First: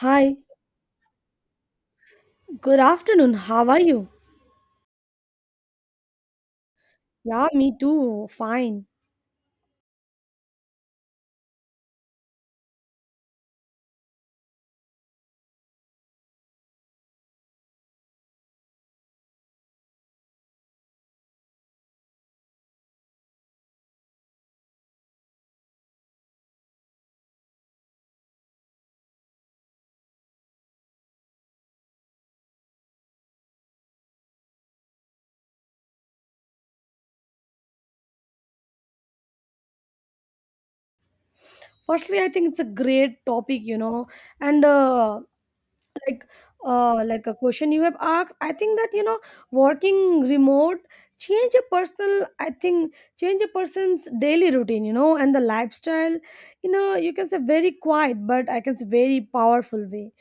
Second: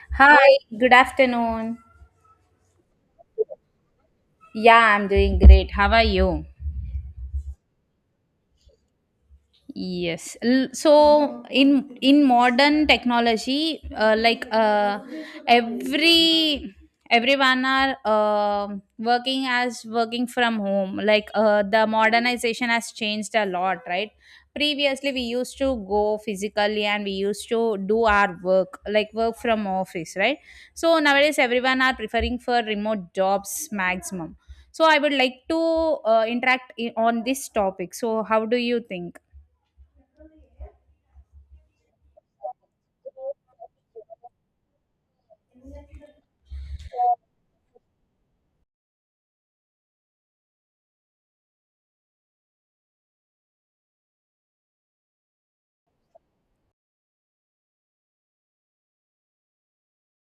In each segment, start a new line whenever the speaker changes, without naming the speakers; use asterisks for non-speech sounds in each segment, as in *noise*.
Hi,
Hi, good afternoon.
good afternoon. How are you?
Yeah, I'm doing great. How are you?
Yeah, me too. Fine.
Yes. So in modern technology, every everyone are working as working from home. The modernization has changed a lot, right? Previously, we used to go physically and we used to do our work, like work from office, right? So nowadays, everyone are preferring for remote jobs maximum. So I would like to interact on this topic. So how do you think?
Firstly, I think it's a great topic, you know, and like like a question you have asked. I think that you know, working remote change a personal. I think change a person's daily routine, you know, and the lifestyle. You know, you can say very quiet, but I can say very powerful way.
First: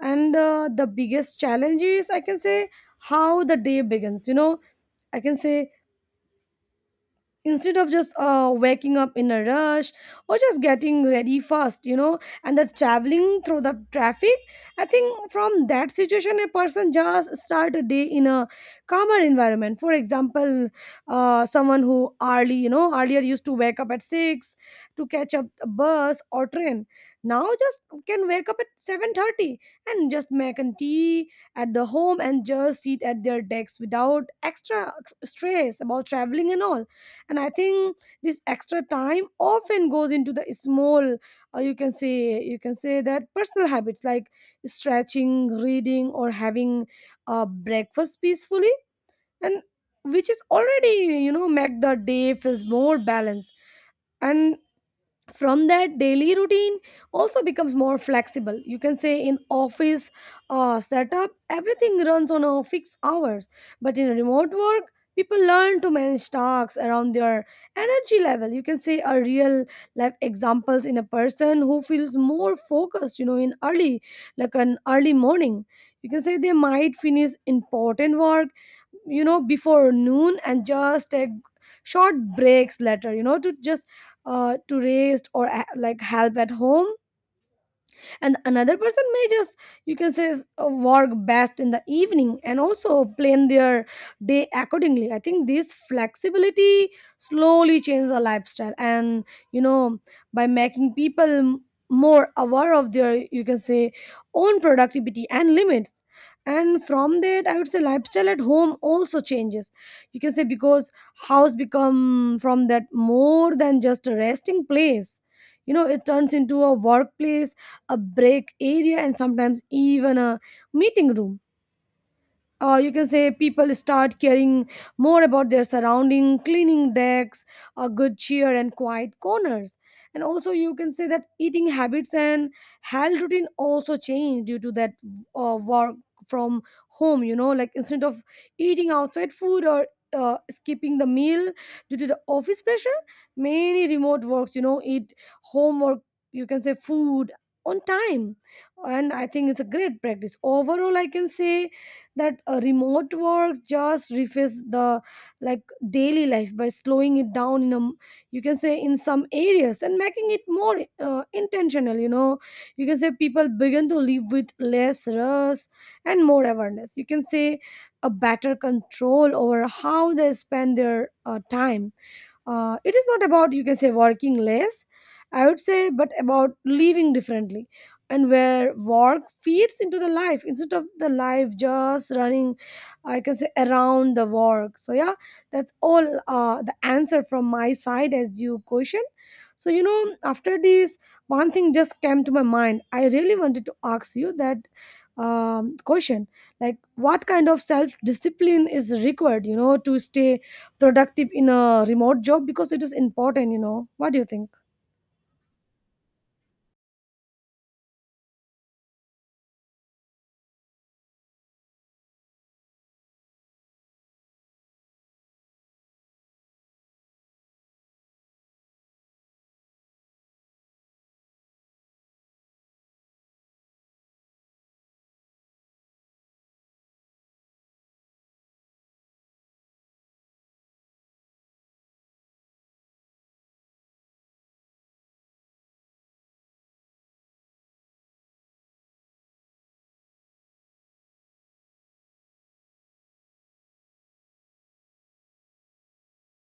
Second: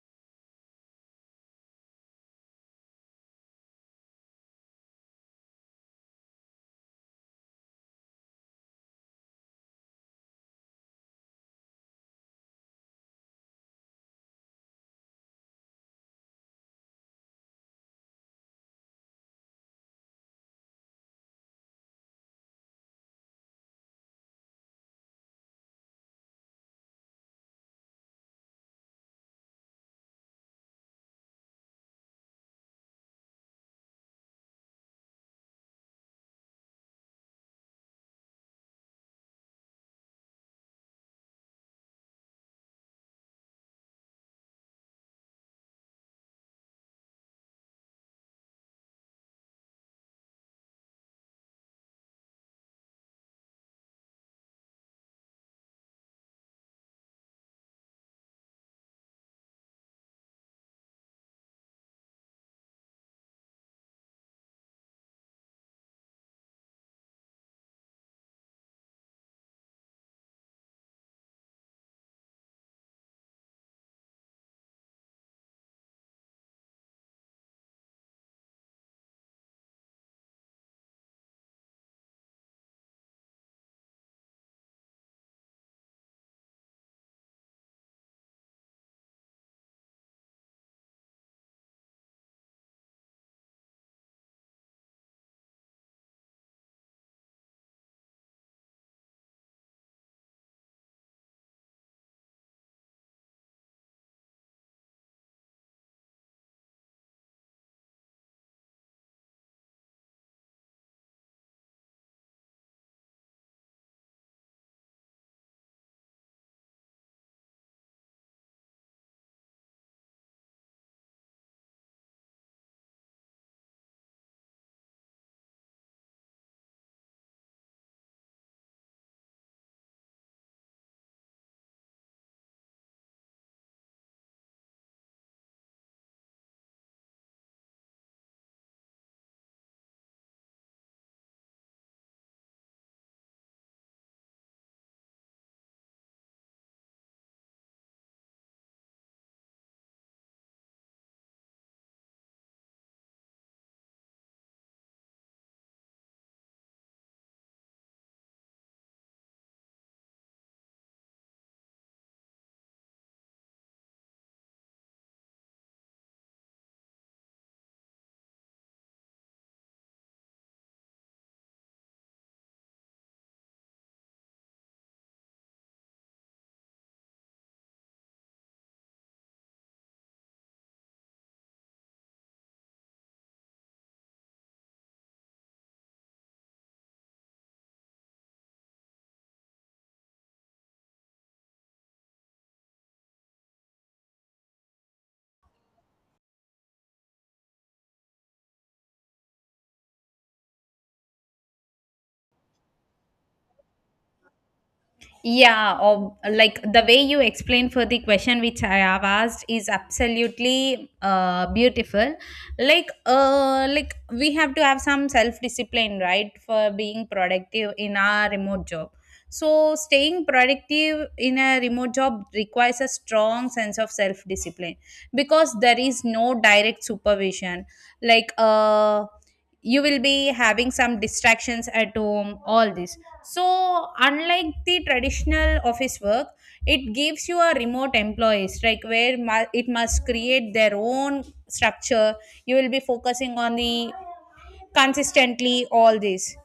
And The biggest challenge is I can say how the day begins. You know, I can say instead of just waking up in a rush or just getting ready fast, you know, and the traveling through the traffic. I think from that situation, a person just start a day in a calmer environment. For example, someone who early, you know, earlier used to wake up at 6 to catch up a bus or train, now just can wake up at 7:30 and just make a tea at the home and just sit at their decks without extra stress about traveling and all. And I think this extra time often goes into the small, you can say, you can say that personal habits like stretching, reading, or having breakfast peacefully, and which is already, you know, make the day feels more balanced. And from that, daily routine also becomes more flexible, you can say. In office setup, everything runs on a fixed hours, but in remote work people learn to manage tasks around their energy level. You can say a real life examples in a person who feels more focused, you know, in early, like an early morning, you can say they might finish important work, you know, before noon and just take short breaks later, you know, to just, to raise or like help at home. And another person may just, you can say, work best in the evening and also plan their day accordingly. I think this flexibility slowly changes the lifestyle, and you know, by making people more aware of their, you can say, own productivity and limits. And from that, I would say lifestyle at home also changes, you can say, because house become from that more than just a resting place. You know, it turns into a workplace, a break area, and sometimes even a meeting room. Or you can say people start caring more about their surrounding, cleaning decks, a good cheer and quiet corners. And also, you can say that eating habits and health routine also change due to that work from home. You know, like instead of eating outside food or skipping the meal due to the office pressure, many remote works, you know, eat homework, you can say, food on time. And I think it's a great practice overall. I can say that remote work just refits the, like, daily life by slowing it down in a, you can say, in some areas and making it more, intentional. You know, you can say people begin to live with less rush and more awareness, you can say a better control over how they spend their time. It is not about, you can say, working less, I would say, but about living differently, and where work feeds into the life instead of the life just running, I can say, around the work. So yeah, that's all, the answer from my side as you question. So you know, after this, one thing just came to my mind. I really wanted to ask you that, question, like, what kind of self discipline is required, you know, to stay productive in a remote job, because it is important. You know, what do you think?
Yeah, or like the way you explain for the question which I have asked is absolutely beautiful. Like, we have to have some self discipline, right, for being productive in our remote job. So, staying productive in a remote job requires a strong sense of self discipline because there is no direct supervision. Like, uh, you will be having some distractions at home, all this. So, unlike the traditional office work, it gives you a remote employees, like where it must create their own structure. You will be focusing on the consistently all this.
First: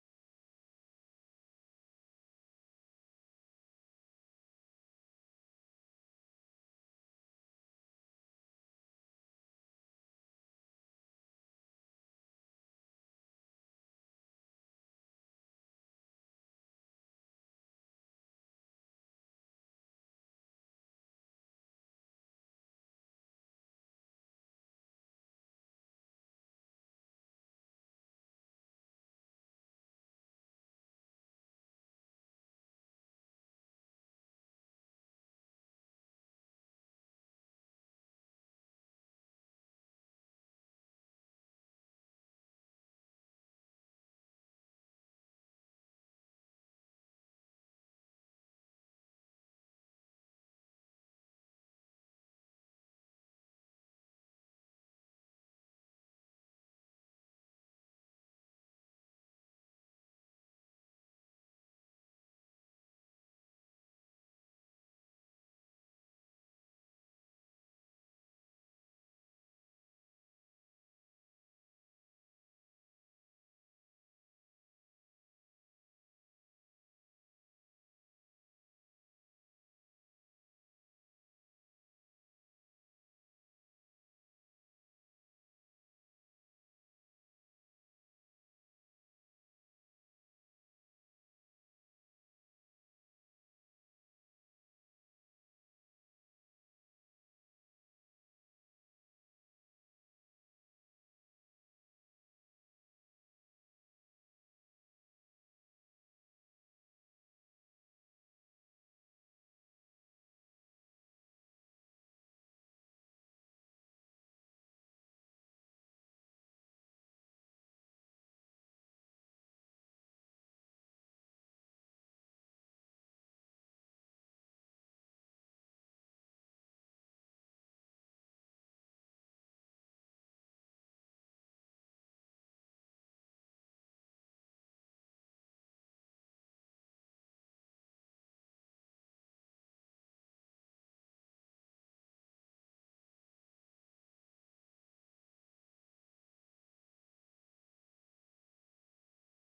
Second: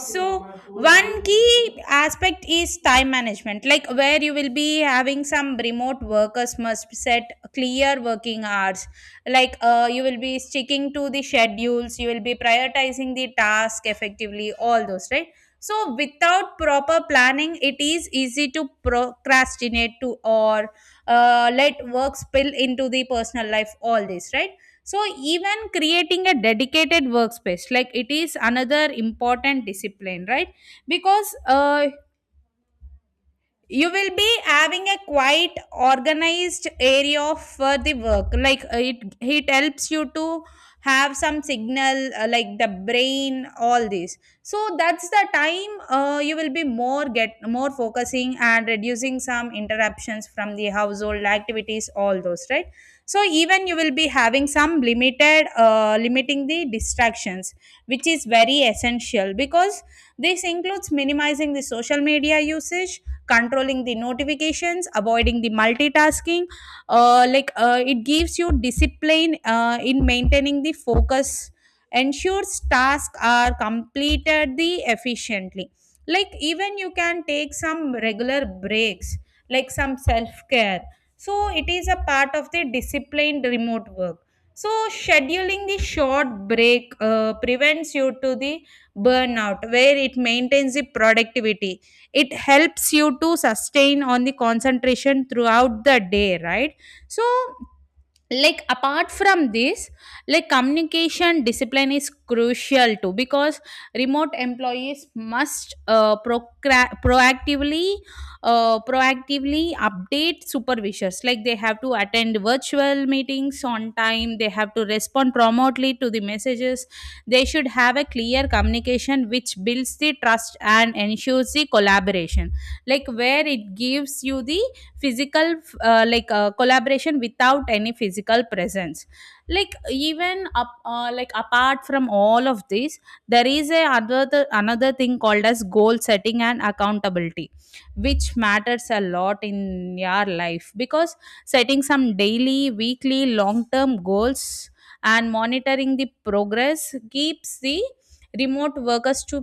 So one key aspect is time management, like where you will be having some remote workers must set clear working hours. You will be sticking to the schedules, you will be prioritizing the task effectively, all those, right? So without proper planning, it is easy to procrastinate to, or let work spill into the personal life, all this, right? So, even creating a dedicated workspace, like it is another important discipline, right? Because You will be having a quite organized area for the work, it helps you to have some signal like the brain, all this. So that's the time, you will be more get more focusing and reducing some interruptions from the household activities, all those, right? So even you will be having some limited, limiting the distractions, which is very essential because this includes minimizing the social media usage, controlling the notifications, avoiding the multitasking. It gives you discipline in maintaining the focus, ensures tasks are completed the efficiently. Like, even you can take some regular breaks, like some self care. So it is a part of the disciplined remote work. So scheduling the short break prevents you to the burnout, where it maintains the productivity. It helps you to sustain on the concentration throughout the day, right? So, like apart from this, like communication discipline is crucial too because remote employees must proactively proactively update supervisors. Like, they have to attend virtual meetings on time, they have to respond promptly to the messages. They should have a clear communication which builds the trust and ensures the collaboration, like where it gives you the physical, collaboration without any physical presence. Like, apart from all of this, there is a another another thing called as goal setting and accountability, which matters a lot in your life because setting some daily, weekly, long term goals and monitoring the progress keeps the remote workers to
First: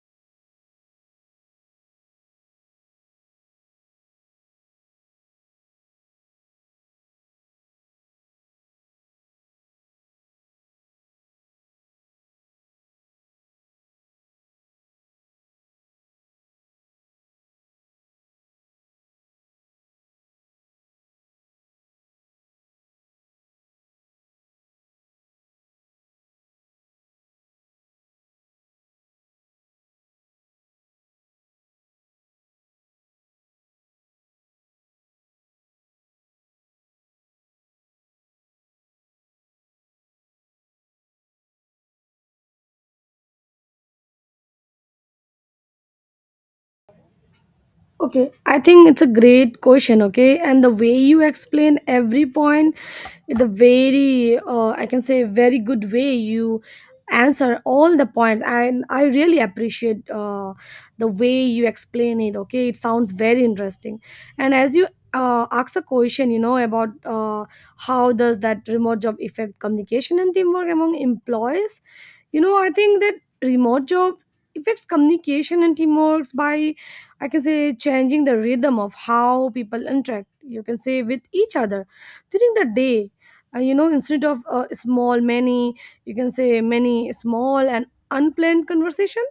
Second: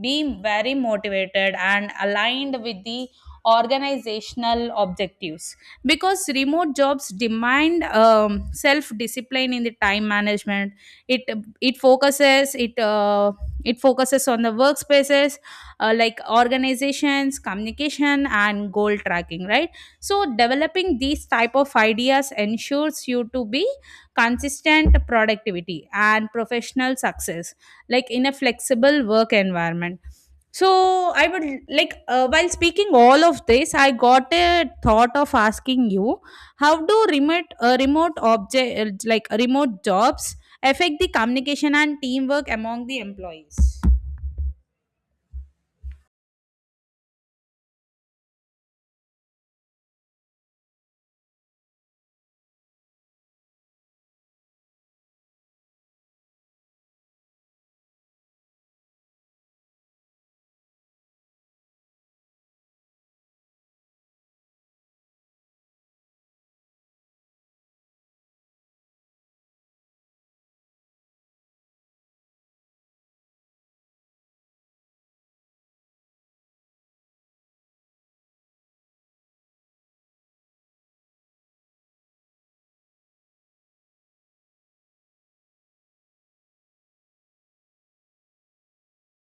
be very motivated and aligned with the organizational objectives. Because remote jobs demand self discipline in the time management, it it focuses it focuses on the workspaces, like organizations, communication and goal tracking, right? So developing these type of ideas ensures you to be consistent productivity and professional success, like in a flexible work environment. So I would, while speaking all of this, I got a thought of asking you, how do remote remote object like remote jobs affect the communication and teamwork among the employees?
Okay, I think it's a great question. Okay, and the way you explain every point, the very, I can say, very good way you answer all the points, and I really appreciate the way you explain it. Okay, it sounds very interesting, and as you. Ask a question, you know, about, how does that remote job affect communication and teamwork among employees. You know, I think that remote job affects communication and teamwork by, I can say, changing the rhythm of how people interact, you can say, with each other during the day. You know, instead of small, many, you can say, many small and unplanned conversation,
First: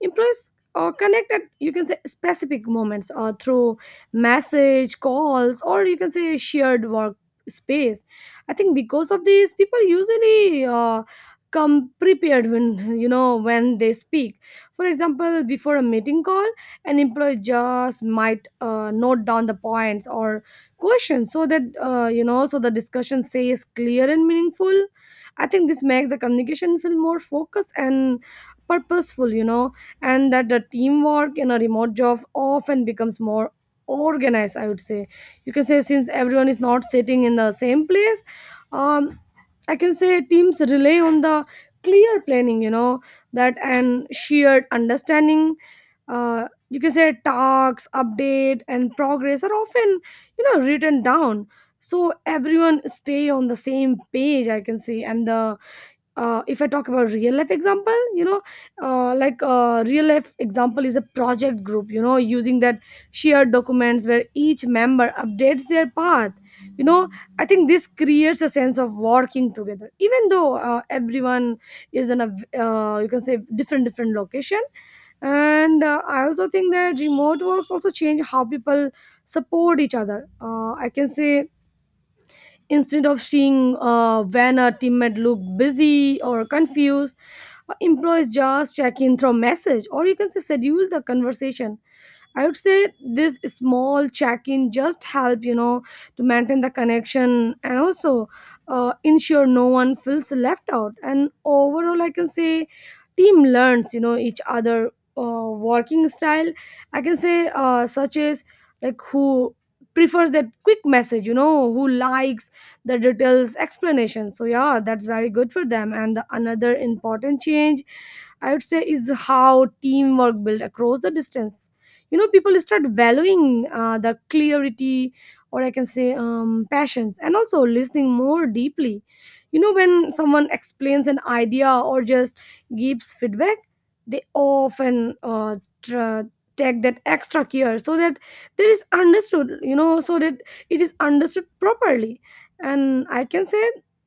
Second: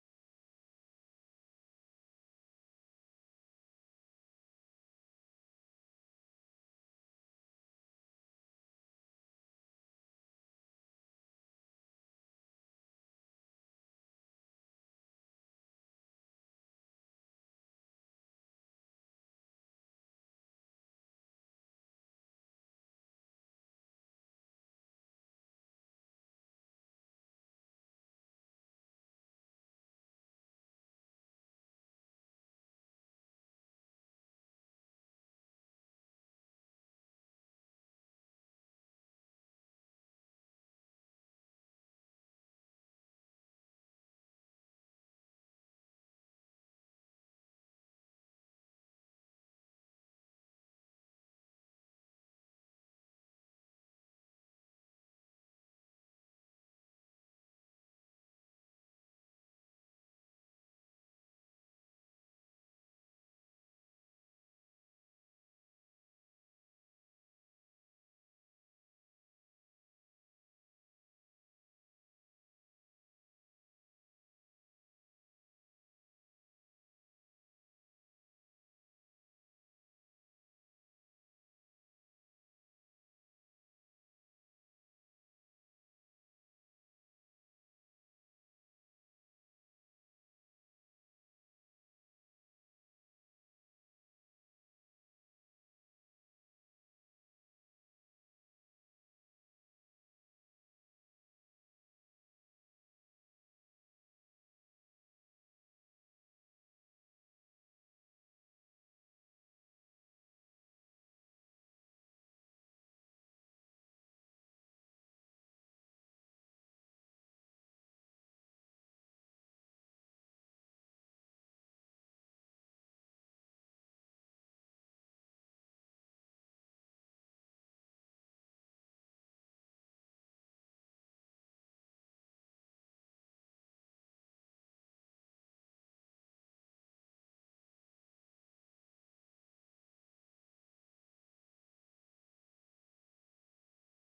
employees connect at, you can say, specific moments through message, calls, or you can say shared work space. I think because of this, people usually come prepared when, *laughs* you know, when they speak. For example, before a meeting call, an employee just might note down the points or questions so that, you know, so the discussion stays clear and meaningful. I think this makes the communication feel more focused and purposeful, you know. And that the teamwork in a remote job often becomes more organized, I would say. You can say since everyone is not sitting in the same place, um I can say teams rely on the clear planning, you know, that and shared understanding. uh you can say tasks update and progress are often, you know, written down, so everyone stay on the same page, I can say. And the, if I talk about real life example, you know, real life example is a project group, you know, using that shared documents where each member updates their path. You know, I think this creates a sense of working together, even though everyone is in a, you can say, different, different location. And I also think that remote works also change how people support each other, I can say, instead of seeing when a teammate look busy or confused, employees just check in through message or you can say schedule the conversation. I would say this small check-in just help, you know, to maintain the connection and also ensure no one feels left out. And overall, I can say team learns, you know, each other working style. I can say, such as, like, who prefers that quick message, you know, who likes the details explanation. So yeah, that's very good for them. And the another important change, I would say, is how teamwork built across the distance. You know, people start valuing the clarity, or I can say, passions, and also listening more deeply, you know, when someone explains an idea or just gives feedback, they often, tr- take that extra care so that there is understood, you know, so that it is understood properly. And I can say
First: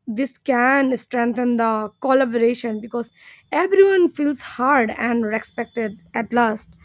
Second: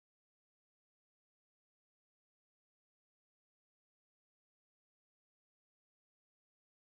this can strengthen the collaboration because everyone feels heard and respected at last.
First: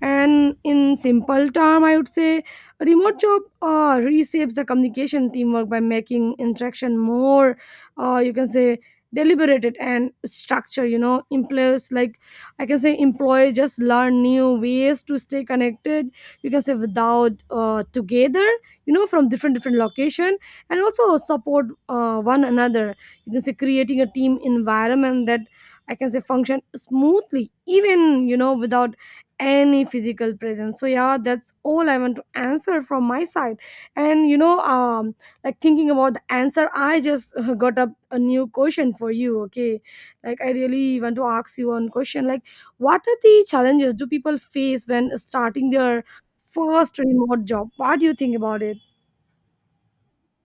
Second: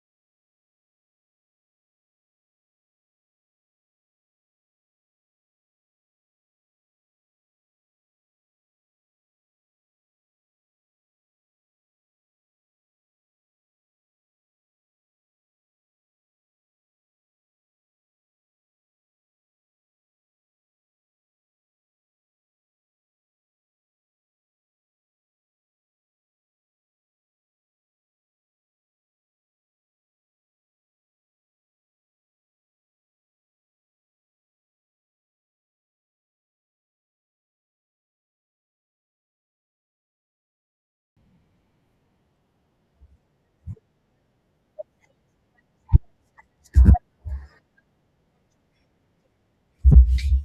And in simple term, I would say remote job reshapes the communication teamwork by making interaction more, you can say, deliberated and structured. You know, employers, like, I can say employees just learn new ways to stay connected. You can say without together, you know, from different different location, and also support one another. You can say creating a team environment that, I can say, function smoothly, even, you know, without any physical presence. So yeah, that's all I want to answer from my side. And you know, like thinking about the answer, I just got up a new question for you. Okay, like I really want to ask you one question, like, what are the challenges do people face when starting their first remote job? What do you think about it?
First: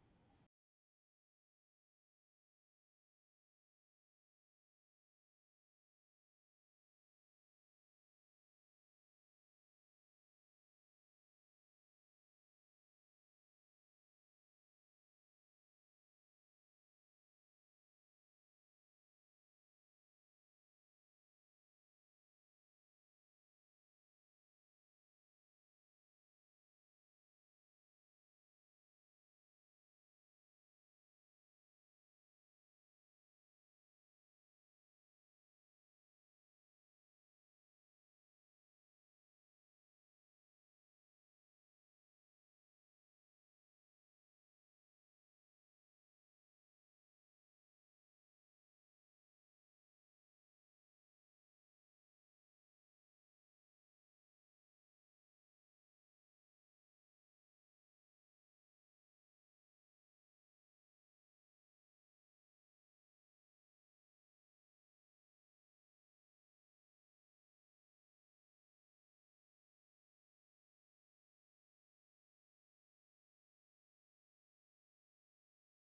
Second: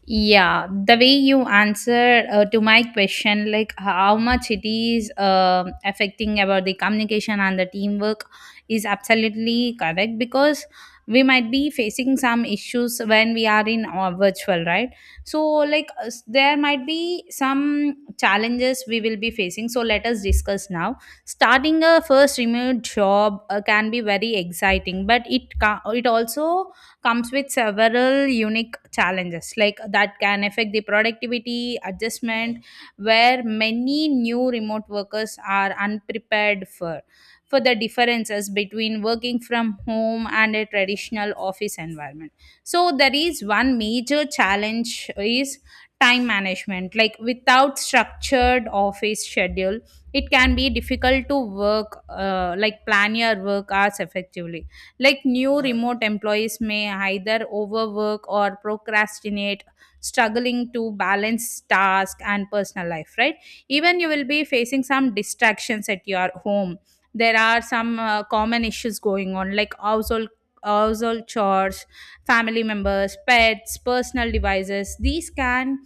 Yeah, the way you answer to my question, like how much it is affecting about the communication and the teamwork, is absolutely correct because we might be facing some issues when we are in our virtual, right? So, there might be some challenges we will be facing. So, let us discuss now. Starting a first remote job can be very exciting, but it also comes with several unique challenges like that can affect the productivity adjustment, where many new remote workers are unprepared for the differences between working from home and a traditional office environment. So there is one major challenge is time management, like without structured office schedule, it can be difficult to work like plan your work hours effectively. Like, new remote employees may either overwork or procrastinate, struggling to balance task and personal life, right? Even you will be facing some distractions at your home. There are some common issues going on, like household chores, family members, pets, personal devices. These can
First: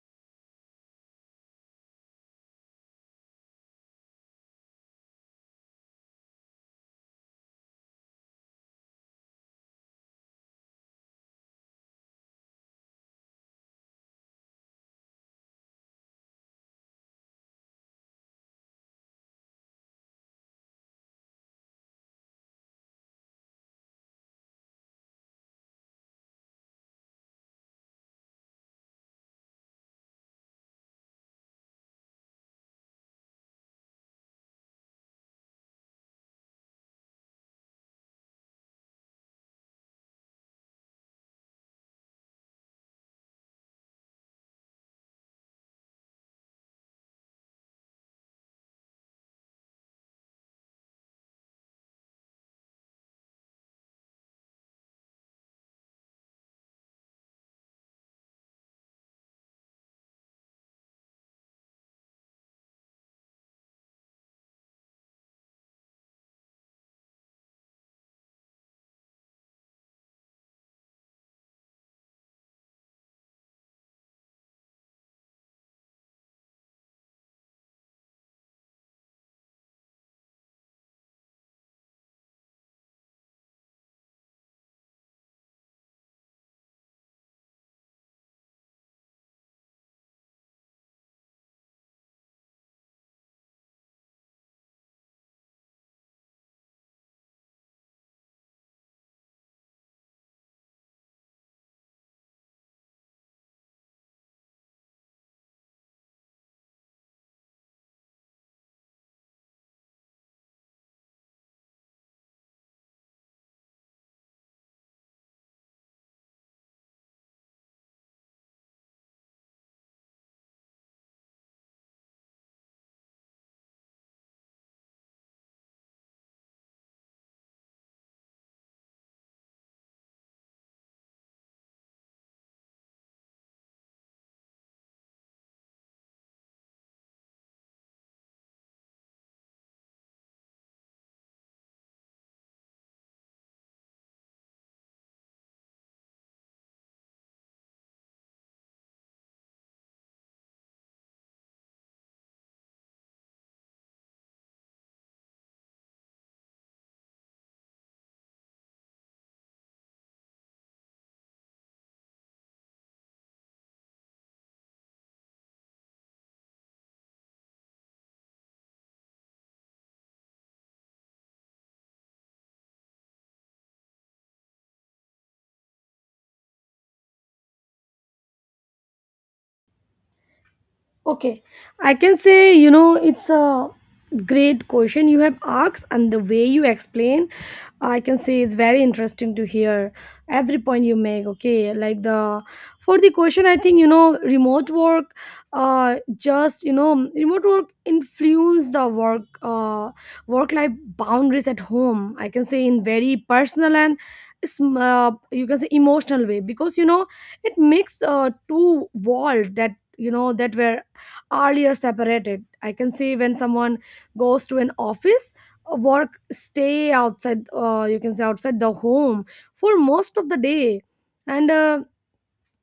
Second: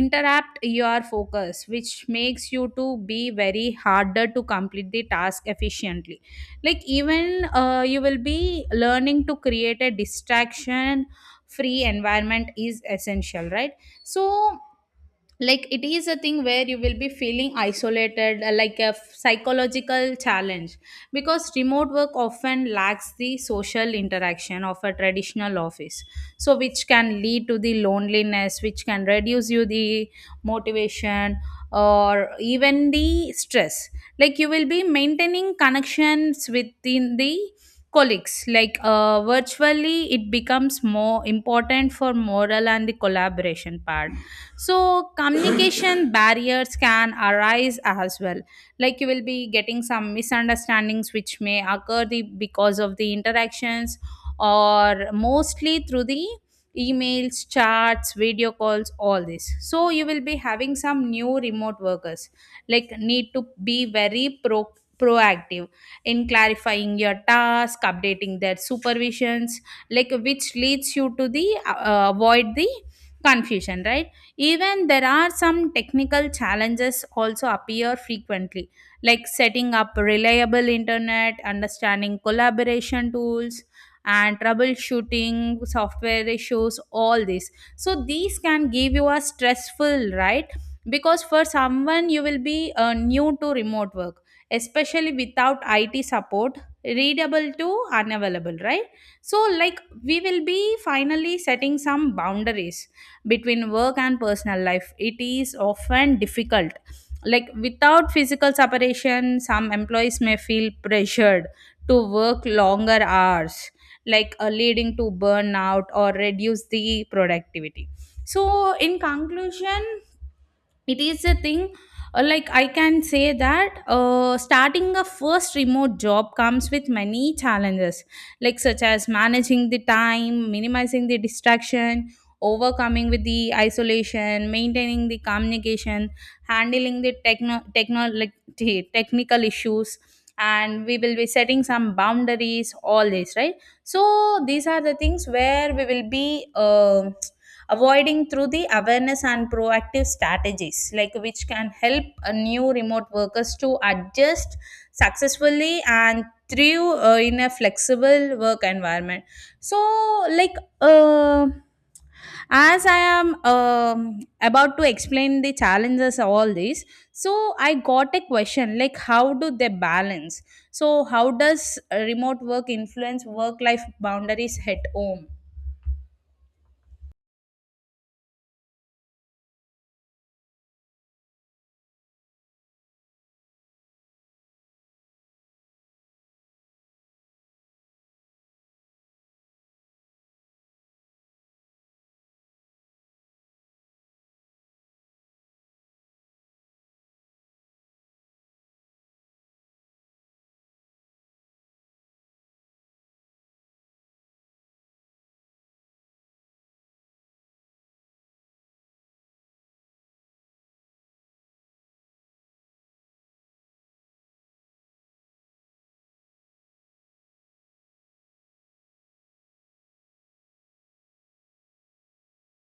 interrupt your focus, which makes you to be very harder to complete the task efficiently. Like even You will be learning to create a distraction free environment is essential, right? So, like it is a thing where you will be feeling isolated, psychological challenge, because remote work often lacks the social interaction of a traditional office. So which can lead to the loneliness, which can reduce you the motivation or even the stress. Like, you will be maintaining connections within the colleagues, virtually. It becomes more important for moral and the collaboration part. So communication *coughs* barriers can arise as well. Like, you will be getting some misunderstandings which may occur the, because of the interactions, or mostly through the emails, chats, video calls, all this. So you will be having some new remote workers, need to be very proactive in clarifying your task, updating their supervisions, like which leads you to the avoid the confusion, right? Even there are some technical challenges also appear frequently, like setting up reliable internet, understanding collaboration tools, and troubleshooting software issues, all this. So these can give you a stressful, right? Because for someone you will be new to remote work, especially without IT support, readable to unavailable, right? So like we will be finally setting some boundaries between work and personal life. It is often difficult. Like without physical separation, some employees may feel pressured to work longer hours, leading to burnout or reduce the productivity. So, in conclusion, it is a thing, I can say that starting a first remote job comes with many challenges, like such as managing the time, minimizing the distraction, overcoming with the isolation, maintaining the communication, handling the technical issues, and we will be setting some boundaries, all this, right? So these are the things where we will be avoiding through the awareness and proactive strategies, like which can help a new remote workers to adjust successfully and through in a flexible work environment. So, like uh, as I am about to explain the challenges of all these, so I got a question like how do they balance, so how does remote work influence work life boundaries at home?
Okay, I can say, you know, it's a great question you have asked, and the way you explain, I can say it's very interesting to hear every point you make. Okay, like the for the question, I think, you know, remote work, just, you know, remote work influence the work, work life boundaries at home. I can say in very personal and, you can say emotional way, because you know it makes two world that, you know, that were earlier separated. I can see when someone goes to an office, work stay outside, you can say outside the home for most of the day, and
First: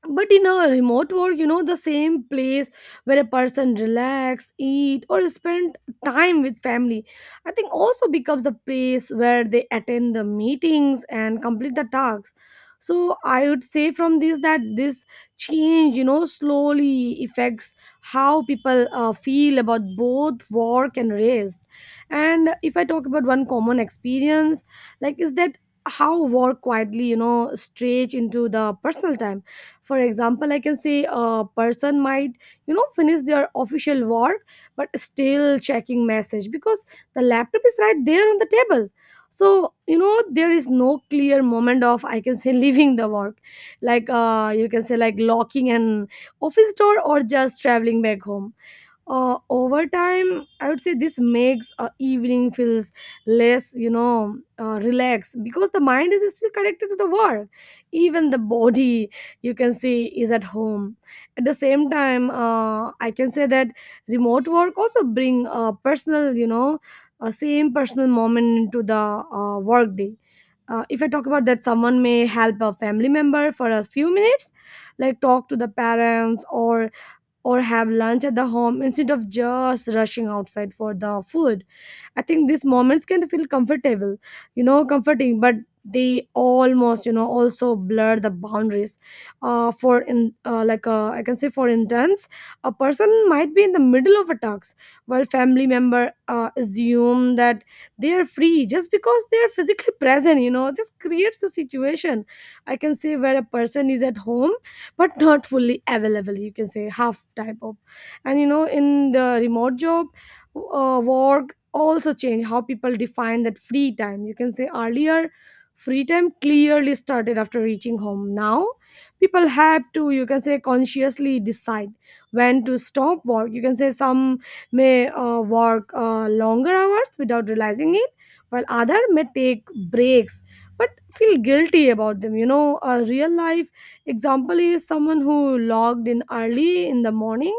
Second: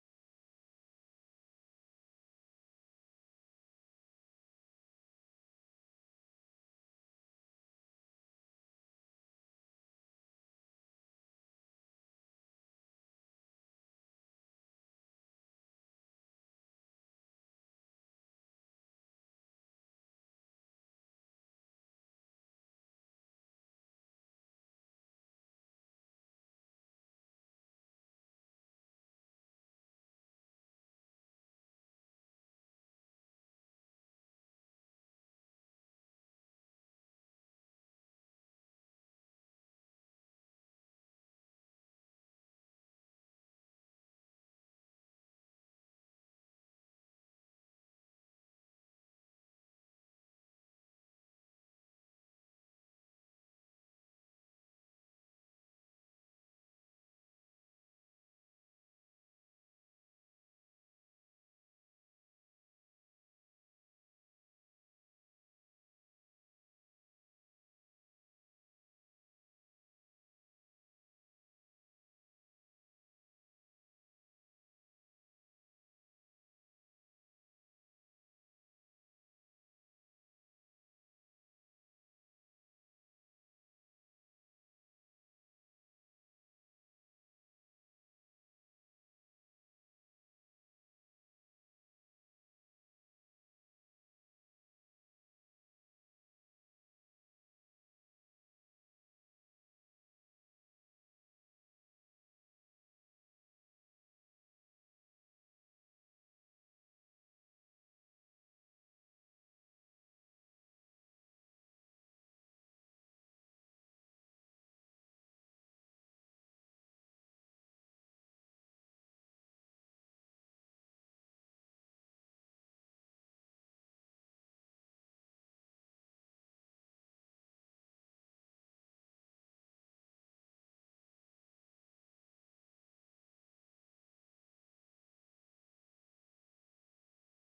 but in a remote work, you know, the same place where a person relax, eat or spend time with family, I think also becomes the place where they attend the meetings and complete the tasks. So I would say from this that this change, you know, slowly affects how people feel about both work and rest. And if I talk about one common experience, like, is that how work quietly, you know, stretch into the personal time. For example, I can say a person might, you know, finish their official work but still checking message because the laptop is right there on the table. So, you know, there is no clear moment of, I can say, *laughs* leaving the work, like, you can say like locking an office door or just traveling back home. Over time, I would say this makes, evening feels less, you know, relaxed because the mind is still connected to the world even the body, you can see, is at home. At the same time, I can say that remote work also bring, personal, you know, same personal moment into the work day. If I talk about that, someone may help a family member for a few minutes, like talk to the parents or have lunch at the home instead of just rushing outside for the food. I think these moments can feel comfortable, you know, comforting, but they almost, you know, also blur the boundaries. For in like I can say, for instance, a person might be in the middle of a talks while family member assume that they are free just because they are physically present. You know, this creates a situation, I can say, where a person is at home but not fully available. You can say half type of, and, you know, in the remote job, work also change how people define that free time. You can say earlier, free time clearly started after reaching home. Now people have to, you can say, consciously decide when to stop work. You can say some may work longer hours without realizing it, while other may take breaks but feel guilty about them. You know, a real life example is someone who logged in early in the morning,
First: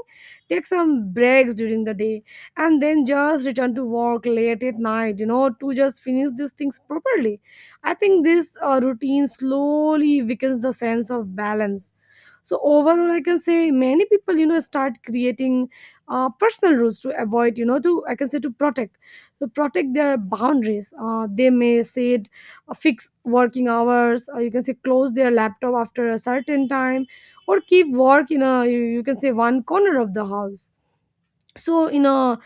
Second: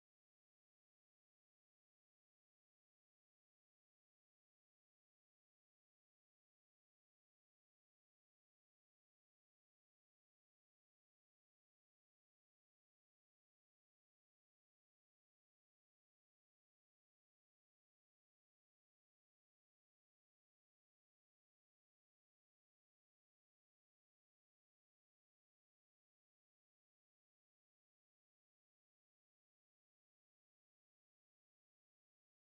take some breaks during the day and then just return to work late at night, you know, to just finish these things properly. I think this routine slowly weakens the sense of balance. So overall, I can say many people, you know, start creating personal rules to avoid, you know, to, I can say, to protect their boundaries. They may set fixed working hours or, you can say, close their laptop after a certain time or keep work in a, you can say, one corner of the house. So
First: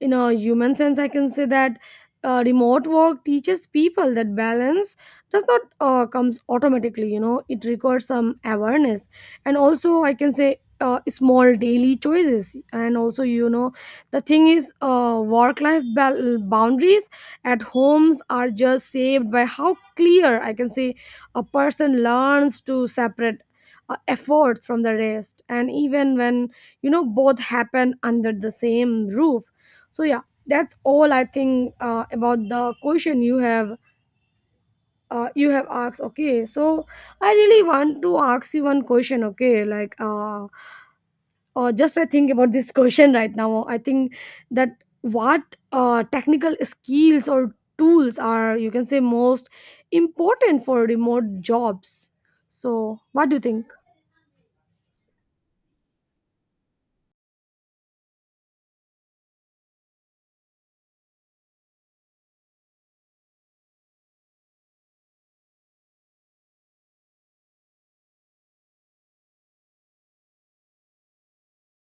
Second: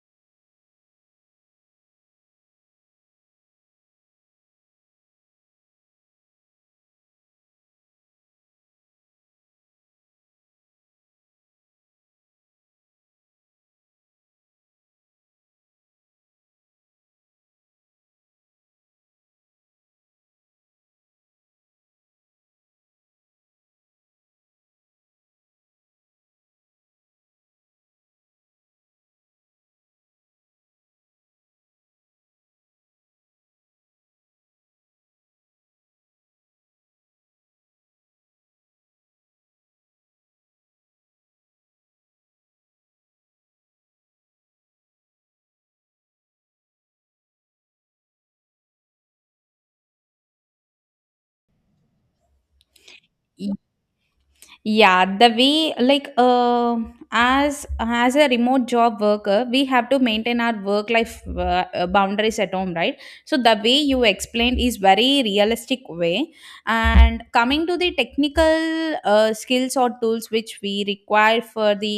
in a human sense, I can say that, remote work teaches people that balance does not comes automatically. You know, it requires some awareness and also, I can say, small daily choices. And also, you know, the thing is, work life boundaries at homes are just saved by how clear, I can say, a person learns to separate efforts from the rest, and even when, you know, both happen under the same roof. So yeah, that's all I think about the question you have asked. Okay, so I really want to ask you one question. Okay, like just I think about this *laughs* question right now. I think that what technical skills or tools are, you can say, most important for remote jobs? So what do you think?
Yeah, the way, as a remote job worker, we have to maintain our work life boundaries at home, right? So the way you explained is very realistic way. And coming to the technical skills or tools which we require for the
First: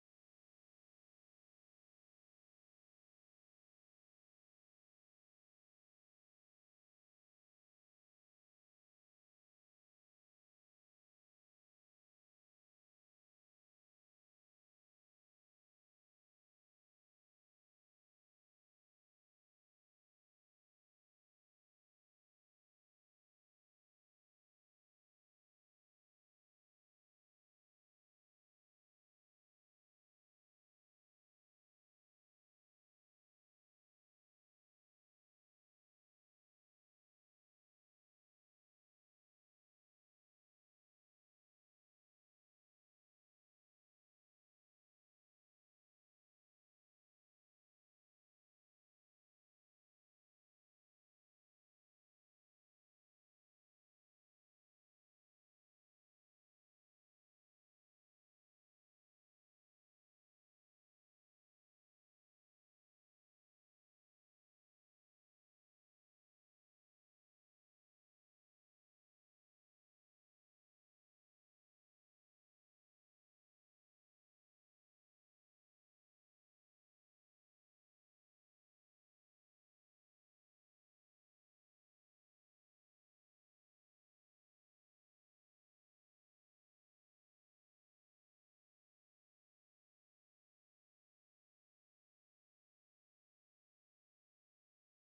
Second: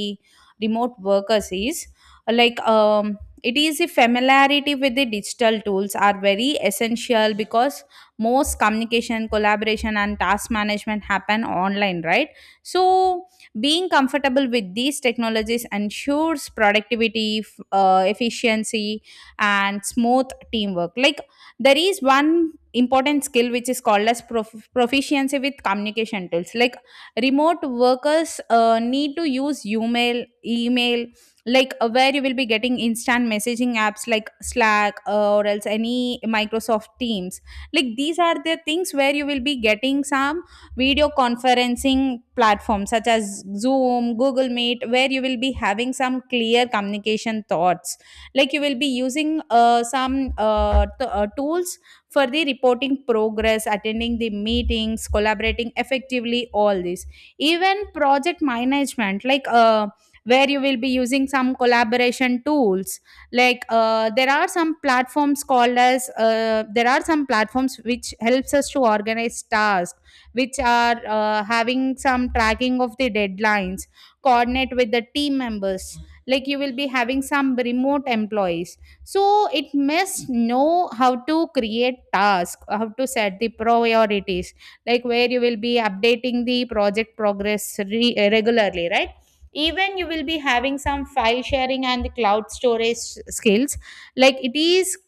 remote workers is, uh, like um, it is the familiarity with the digital tools are very essential, because most communication, collaboration and task management happen online, right? So, being comfortable with these technologies ensures productivity, efficiency, and smooth teamwork. Like, there is one important skill which is called as proficiency with communication tools. Like, remote workers need to use email, where you will be getting instant messaging apps like Slack, or else any Microsoft Teams. Like, these are the things where you will be getting some video conferencing platforms such as Zoom, Google Meet, where you will be having some clear communication thoughts. Like you will be using some tools for the reporting progress, attending the meetings, collaborating effectively, all this. Even project management, where you will be using some collaboration tools like there are some platforms called as there are some platforms which helps us to organize tasks which are having some tracking of the deadlines, coordinate with the team members. Like, you will be having some remote employees, so it must know how to create tasks, how to set the priorities, like where you will be updating the project progress regularly, right? Even you will be having some file sharing and the cloud storage skills, like it is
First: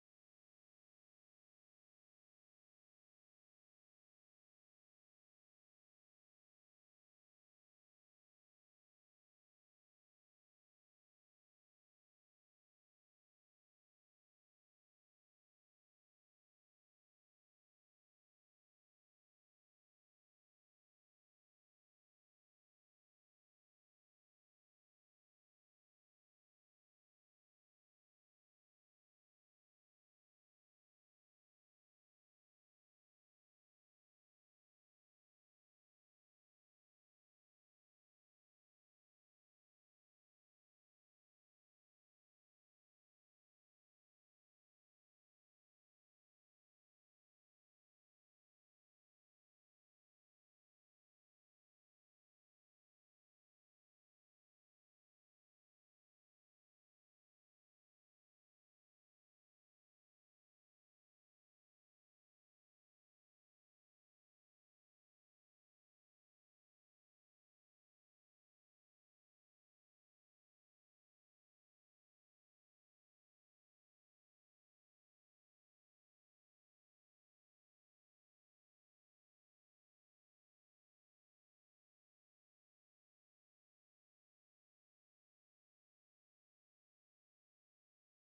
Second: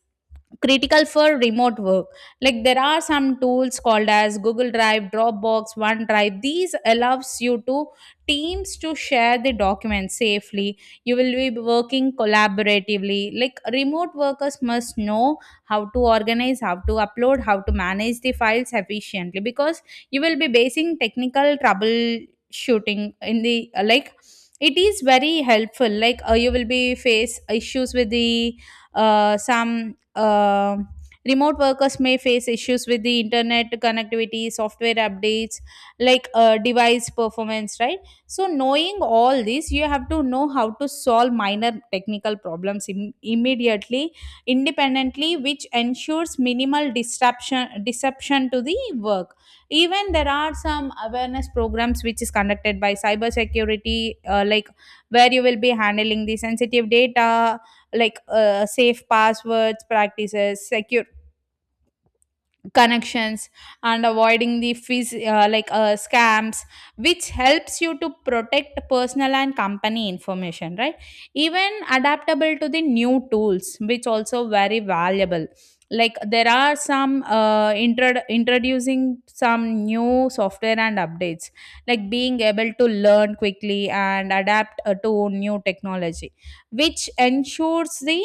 critical for remote work. Like, there are some tools called as Google Drive, Dropbox, OneDrive. These allows you to teams to share the documents safely. You will be working collaboratively. Like, remote workers must know how to organize, how to upload, how to manage the files efficiently, because you will be basing technical troubleshooting in the, like, it is very helpful. Like, you will be face issues with the some um remote workers may face issues with the internet connectivity, software updates, like device performance, right? So, knowing all this, you have to know how to solve minor technical problems immediately, independently, which ensures minimal disruption to the work. Even there are some awareness programs which is conducted by cybersecurity, like where you will be handling the sensitive data, like safe passwords practices, secure connections, and avoiding the fees scams, which helps you to protect personal and company information, right? Even adaptable to the new tools, which also very valuable. Like, there are some introducing some new software and updates, like being able to learn quickly and adapt to new technology, which ensures the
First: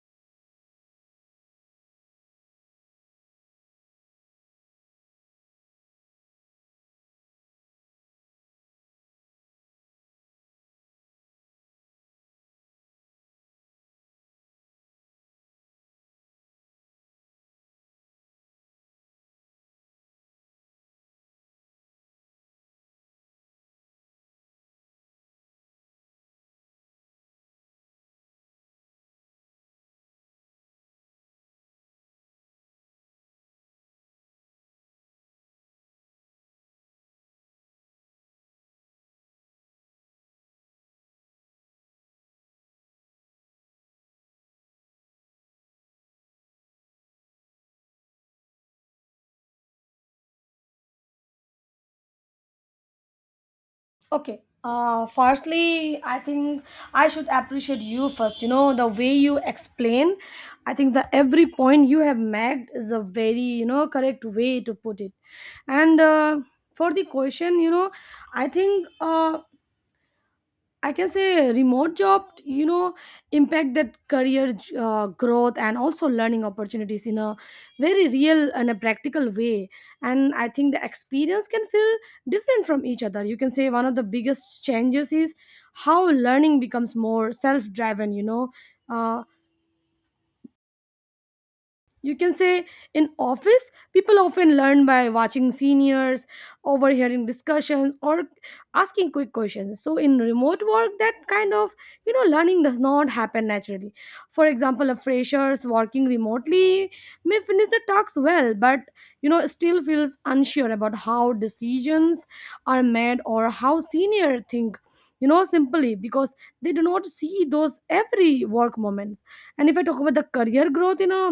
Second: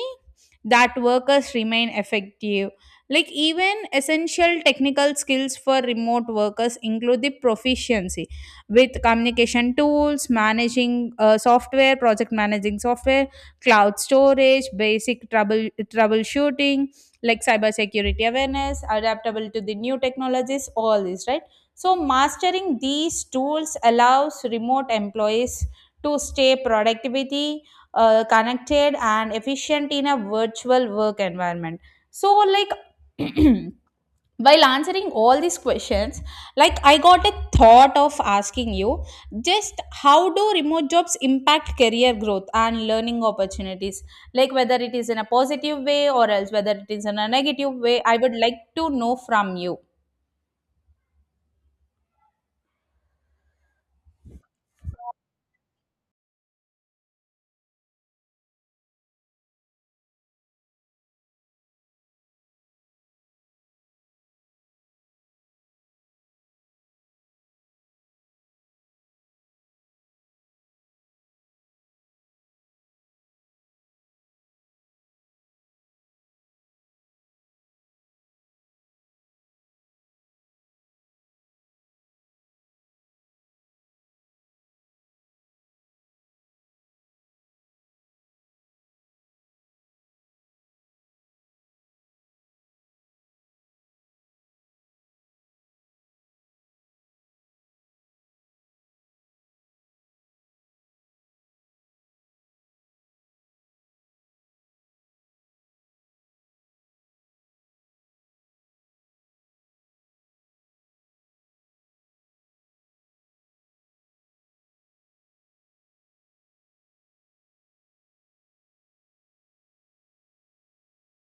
that workers remain effective. Like, even essential technical skills for remote workers include the proficiency with communication tools, managing software, project managing software, cloud storage, basic troubleshooting, like cybersecurity awareness, adaptable to the new technologies, all this, right? So mastering these tools allows remote employees to stay productivity, connected and efficient in a virtual work environment. So like *clears throat* while answering all these questions, like I got a thought of asking you, just how do remote jobs impact career growth and learning opportunities? Like whether it is in a positive way or else whether it is in a negative way, I would like to know from you.
Okay. Firstly, I think I should appreciate you first. You know, the way you explain, I think the every point you have made is a very, you know, correct way to put it. And for the question, you know, I think I can say remote job, you know, impact that career growth and also learning opportunities in a very real and a practical way. And I think the experience can feel different from each other. You can say one of the biggest changes is how learning becomes more self driven, you know. Uh, you can say in office people often learn by watching seniors, overhearing discussions or asking quick questions. So in remote work that kind of, you know, learning does not happen naturally. For example, a freshers working remotely may finish the talks well but, you know, still feels unsure about how decisions are made or how senior think, you know, simply because they do not see those every work moments. And if I talk about the career growth in a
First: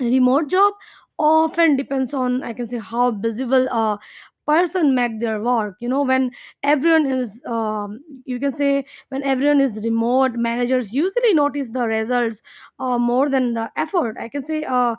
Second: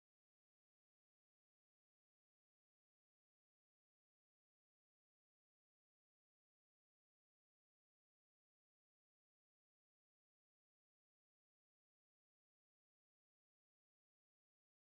remote job, often depends on, I can say, how busy will a person make their work. You know, when everyone is, you can say, when everyone is remote, managers usually notice the results more than the effort. I can say a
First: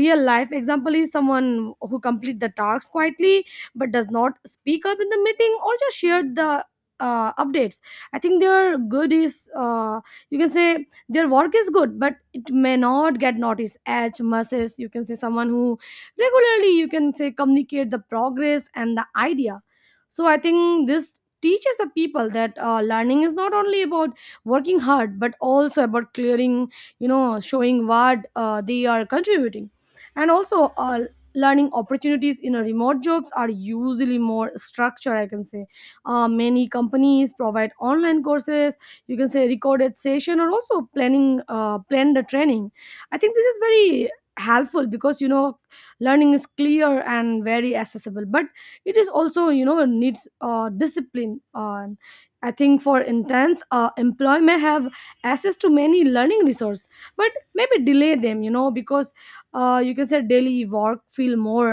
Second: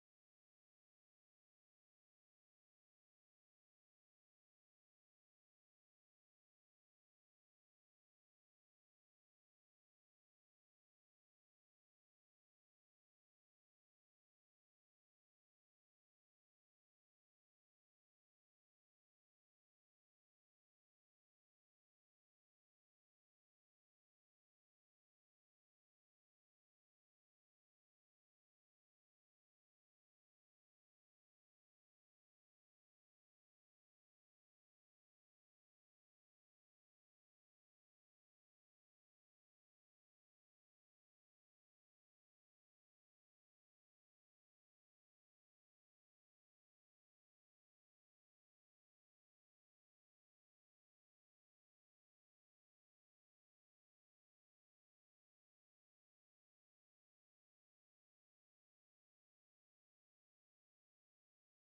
real life example is someone who complete the tasks quietly but does not speak up in the meeting or just share the updates. I think their good is, you can say, their work is good but it may not get noticed as much as, you can say, someone who regularly, you can say, communicate the progress and the idea. So I think this teaches the people that learning is not only about working hard but also about clearing, you know, showing what they are contributing. And also, learning opportunities in a remote jobs are usually more structured, I can say. Many companies provide online courses, you can say recorded session or also planning, plan the training. I think this is very helpful because, you know, learning is clear and very accessible, but it is also, you know, needs discipline on. I think for intense employee may have access to many learning resource but maybe delay them, you know, because, you can say, daily work feel more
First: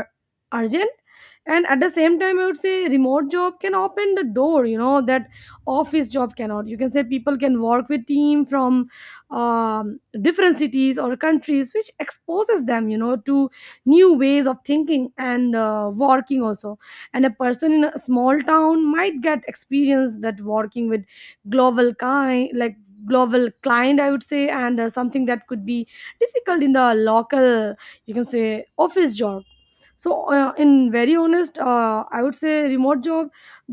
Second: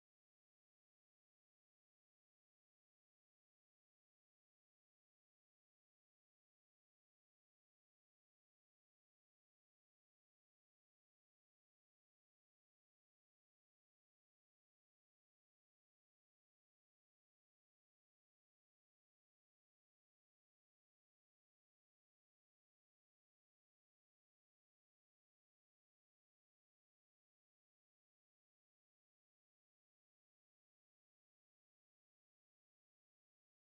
urgent. And at the same time, I would say remote job can open the door, you know, that office job cannot. You can say people can work with team from, different cities or countries which exposes them, you know, to new ways of thinking and working also. And a person in a small town might get experience that working with global kind, like global client, I would say, and something that could be difficult in the local, you can say, office job. So in very honest, I would say remote job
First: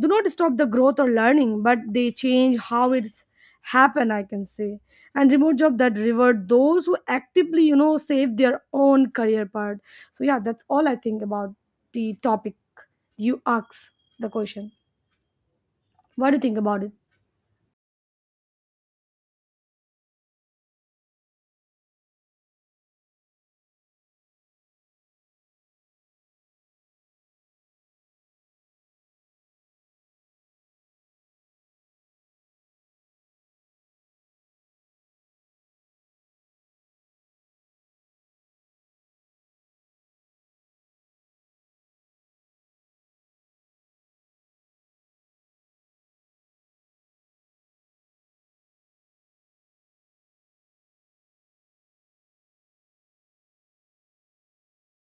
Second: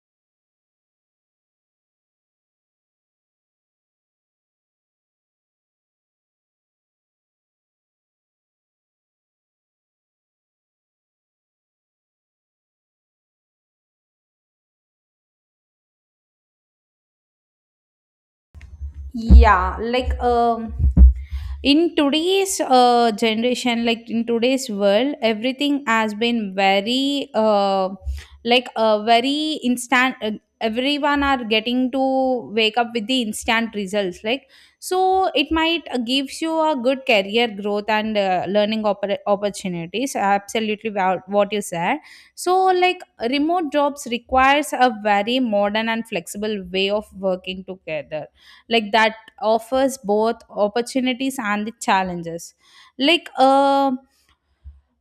do not stop the growth or learning, but they change how it's happen, I can say. And remote job that reward those who actively, you know, save their own career path. So yeah, that's all I think about the topic you asked the question. What do you think about it?
Yeah. In today's generation, like in today's world, everything has been very very instant. Everyone are getting to wake up with the instant results, like, so it might gives you a good career growth and learning opportunities, absolutely what you said. So like, remote jobs requires a very modern and flexible way of working together, like that offers both opportunities and the challenges. Like,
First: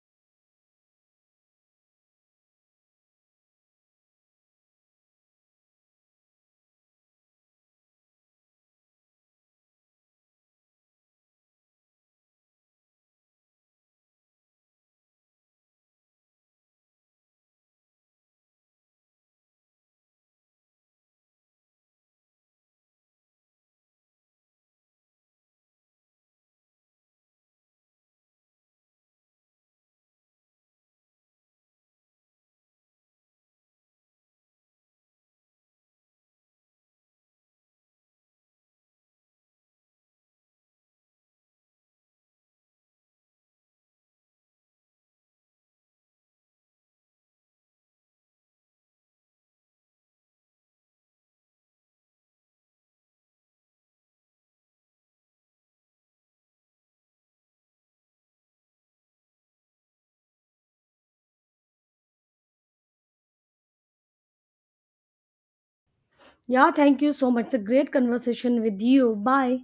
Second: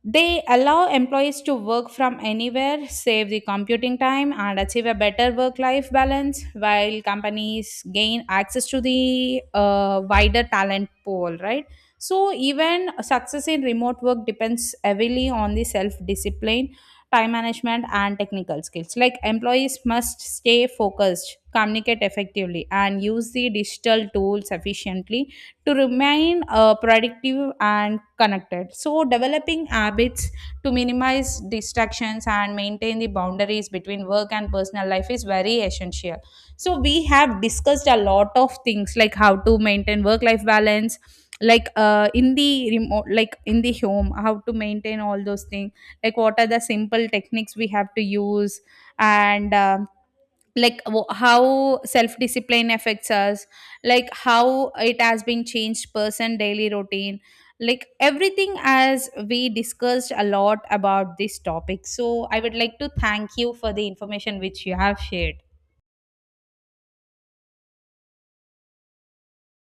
they allow employees to work from anywhere, save the computing time, and achieve a better work life balance, while companies gain access to the wider talent pool, right? So, even success in remote work depends heavily on the self discipline, time management, and technical skills. Like, employees must stay focused, communicate effectively, and use the digital tools efficiently to remain productive and connected. So, developing habits to minimize distractions and maintain the boundaries between work and personal life is very essential. So, we have discussed a lot of things like how to maintain work life balance, like in the remote, like in the home, how to maintain all those things, like what are the simple techniques we have to use, and how self discipline affects us, like how it has been changed person daily routine, like everything. As we discussed a lot about this topic, so I would like to thank you for the information which you have shared.
Yeah, thank you so much. It's a great conversation with you. Bye.